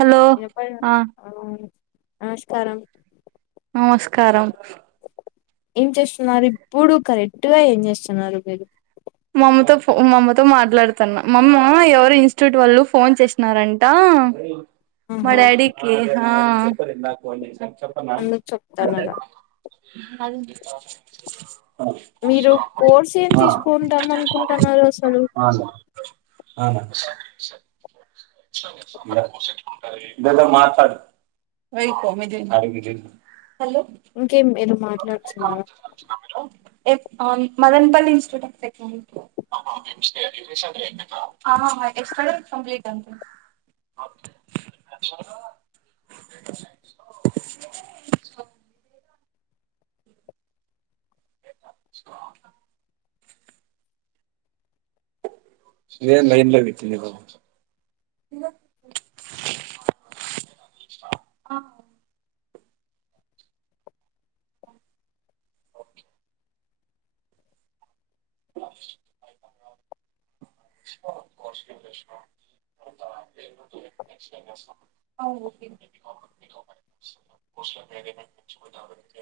Hello ఆ నమస్కారంారం నమస్కారం ఏం చేస్తున్నారు ఇప్పుడు కరెక్ట్ గా ఏం చేస్తున్నారు మీరు మ్మతోో మామ్మతో మాట్లాడుతున్నా మమ్మ ఎవరు ఇన్స్టిట్యూట్ వాళ్ళు ఫోన్ చేసినారంట మా ఆహా డాడీకి అందుకు చెప్తాన్నారా అది మీరు కోర్స్ ఏం తీసుకుంటాం అనుకుంటున్నారు అసలు అనా అనా ఇ మాట్లాడు యి కమిీదిిన క ఇంకేం మీరు మాట్లాడుతున్నారా [unintelligible] హలో మదన్పల్లి ఇన్స్టిట్యూట్ ఆఫ్ టె కంప్లీట్ అంత అ ఇదేం లైన్లో పెట్టింది బాబు ఆ [unintelligible] కాస్ట్ లీ రెస్టారెంట్స్ అవును మోస్ట్లీ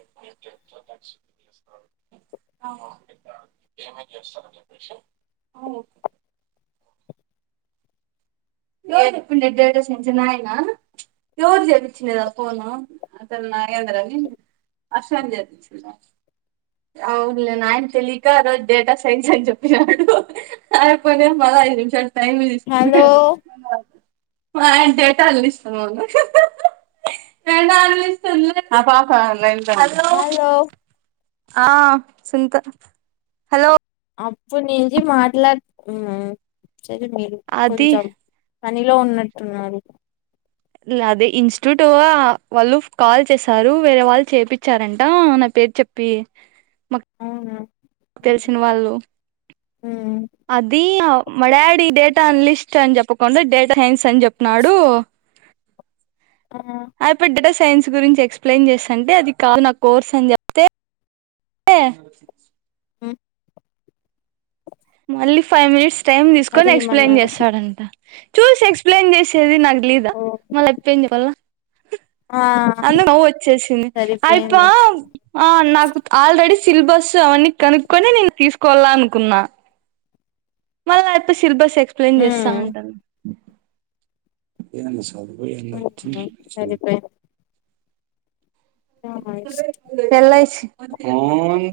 [unintelligible] ఆ ఆ ఓకే ఎవరు చెప్పిండు డేటా సైన్స్ నాయనా ఎవరు చేపించినది ఆ పోను నాగేంద్ర అని అవునులే నాయన తెలియక ఆ రోజు డేటా సైన్స్ అని చెప్పినాడు అ సరే అమ్మ ఐదు నిమిషాలు టైం తీసుకున్నా హలో మా నాయన డేటాల్ తీసుకొని పోయిండా డెటాల్ తీసుకొనిలే హలో ఉంది హలో అప్పుడి నుంచి మాట్లాడు ఉమ్ సరే మీరు అది కొంచెం పనిలో ఉన్నట్టున్నారు అదే ఇన్స్టిట్యూట్ వాళ్ళు కాల్ చేసారు వేరే వాళ్ళు చేపిచ్చారంట నా పేరు చెప్పి మాకు అవునా తెలిసిన వాళ్ళు ఉమ్ అది అ మా డాడీ డేటా అనలిస్ట్ అని చెప్పకుండా డేటాసైన్స్ అని చెప్పినాడు. ఆ ఆయాప్పి డేటా సైన్స్ గురించి ఎక్స్ప్లెయిన్ చేస్తాంటే అది కాదు నా కోర్స్ అని చెప్తే ఏ ఉ మళ్ళీ ఫైవ్ మినిట్స్ టైమ్ తీసుకొని మరి ఎక్స్ప్లెయిన్ ఏమన్నారు చేస్తాడంట. చూసి ఎక్స్ప్లెయిన్ చేసేది నాకు తేలీదా ఓ మళ్ల అప్పింది చెప్పాల ఆ అందుకు నవ్వు వచ్చేసింది అయిప్ప సరిపోయింది ఆ నాకు ఆల్రెడీ సిలబస్ అవన్నీ కనుక్కొని నేను తీసుకోవాల అనుకున్నా మళ్ళై అయాప్ప సిలబస్ ఎక్స్ప్లెయిన్ చేస్తా ఉమ్ అంటా ఉమ్, సరిపోయింది [unintelligible] ఎల్ ఐ సి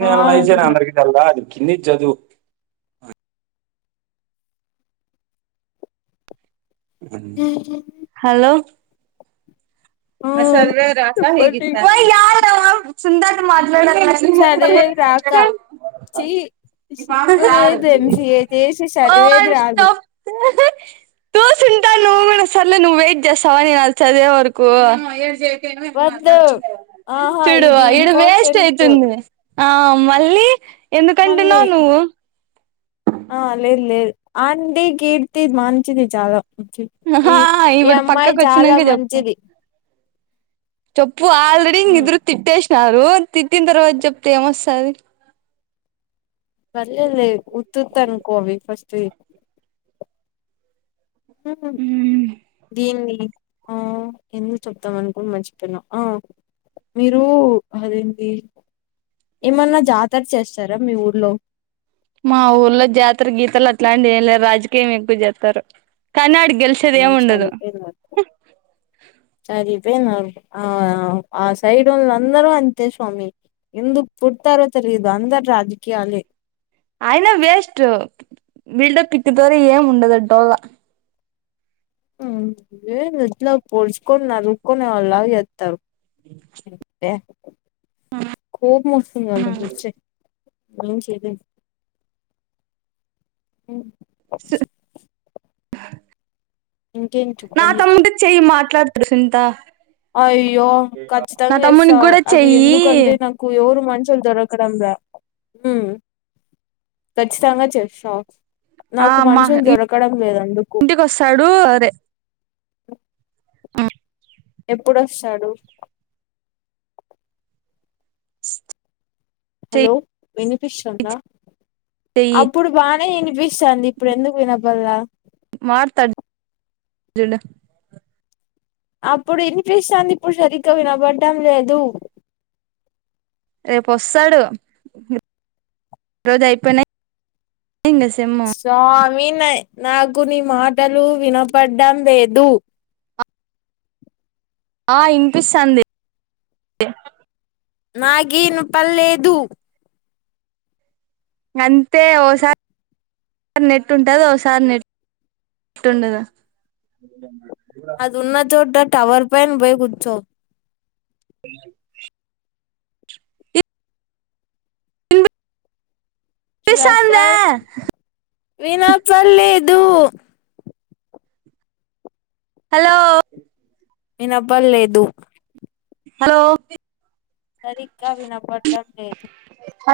ఆ కింది చదు హలో చెప్పండి అవా యాదిలే అవా సునితతో మాట చదివేది రాక చి [unintelligible] సిగ్గు లేదు ఎంసీఏ చేసి ఆ చదివేది నేను రాదు చెప్తే తూ సునీత నువ్వు కూడ సర్లే నువ్వు వైట్ చేస్తావ నేను అది చదివే వరకు వద్దు ఆహా చూడు ఇది ఈడ వేస్ట్ ఇంపార్టెంట్ అయితుంది ఆ మళ్ళీ మళ్ళీ ఎందుకంటున్నావు నువ్వు ఆ లేదు లేదు ఆంటీ కీర్తి మంచిది చాలా ఈ ఆహా ఈ ఇప్పుడు అమ్మాయి పక్కకు చాలా వచ్చినాక చెప్పు మంచిది చెప్పు ఆల్రెడీ ఇంగ ఇద్దరు తిట్టేస్ నారు తిట్టిన తర్వాత చెప్తే ఏమొస్తది లేదులే ఉత్తుత్తనుకో అవి ఫస్ట్ వి దీన్ని ఆ ఏందో చెప్దామనుకొని మర్చిపోయిన ఆ మీరు అదేంటి ఏమన్నా జాతర చేస్తారా మీ ఊర్లో మా ఊర్లో జాతర గీతరలు అట్లాంటివి ఏం లే రాజకీయం ఎక్కువ చేస్తారు కన్నాడి హు సరిపోయింది మొత్తం సరి [unintelligible] ఆ ఆ సైడ్ వాళ్లందరూ అంతే స్వామి. ఎందుకు పుట్టారో తెలియదు అందరూ రాజకీయాలే. అయినా వేస్ట్ బిల్డపిత్తే దోర ఏం ఉండదాడ డొల్ల. ఏ ఎట్లా పొడుచుకొని నరుక్కునే వాళ్ళా చే. యెబ్బే కోపం వస్తుంది ఆళ్ళని చూస్తే. ఏం చేయలేము. [inaudible] ఇంకేం నా చెప్పండి తమ్ముడికి చెయ్యి మాట్లాడతాడు సునీతా. అయ్యో ఖచ్చితంగా చేస్తా తమ్మునికి కూడా అది చెయ్యి ఎందుకంటే నాకు ఎవరు మ కొంచెం దొరకడంలా కచ్చితంగా చేస్తా. ఆ నాకు మా మనుషులు దొరకడం లేదందుకు. ఇంటికి వస్తాడు మ్ ఎప్పుడొస్తాడు. హలో! చెయ్యి వినిపిస్తుందా చెయ్యి అప్పుడు బానే వినిపిస్తాంది ఇప్పుడు ఎందుకు వినపల్లే మార్తాడు. అప్పుడు వినిపిస్తాంది. ఇప్పుడు సరిగ్గా వినబడ్డం లేదు. రేపు వస్తాడు ఈ రోజు అయిపోయినాయి. ఇంగ సెమ్ము స్వామి నాకు నీ మాటలు వినపడ్డం లేదు. ఆ ఇనిపిస్తాంది. నాకి ఇనపలేదు. అంతే ఓసారి ఓ సారి నెట్ ఉంటది ఒకసారి నెట్ నెట్ ఉండదు. అదున్న చోట టవర్ పైన పోయికూచ్చో. [unintelligible] ఇనిపిస్తాందా మెగాస్టార్ వినపడలేదు. హలో! వినపడలేదు. హలో! సరిగ్గా వినపడ్డం లేదు.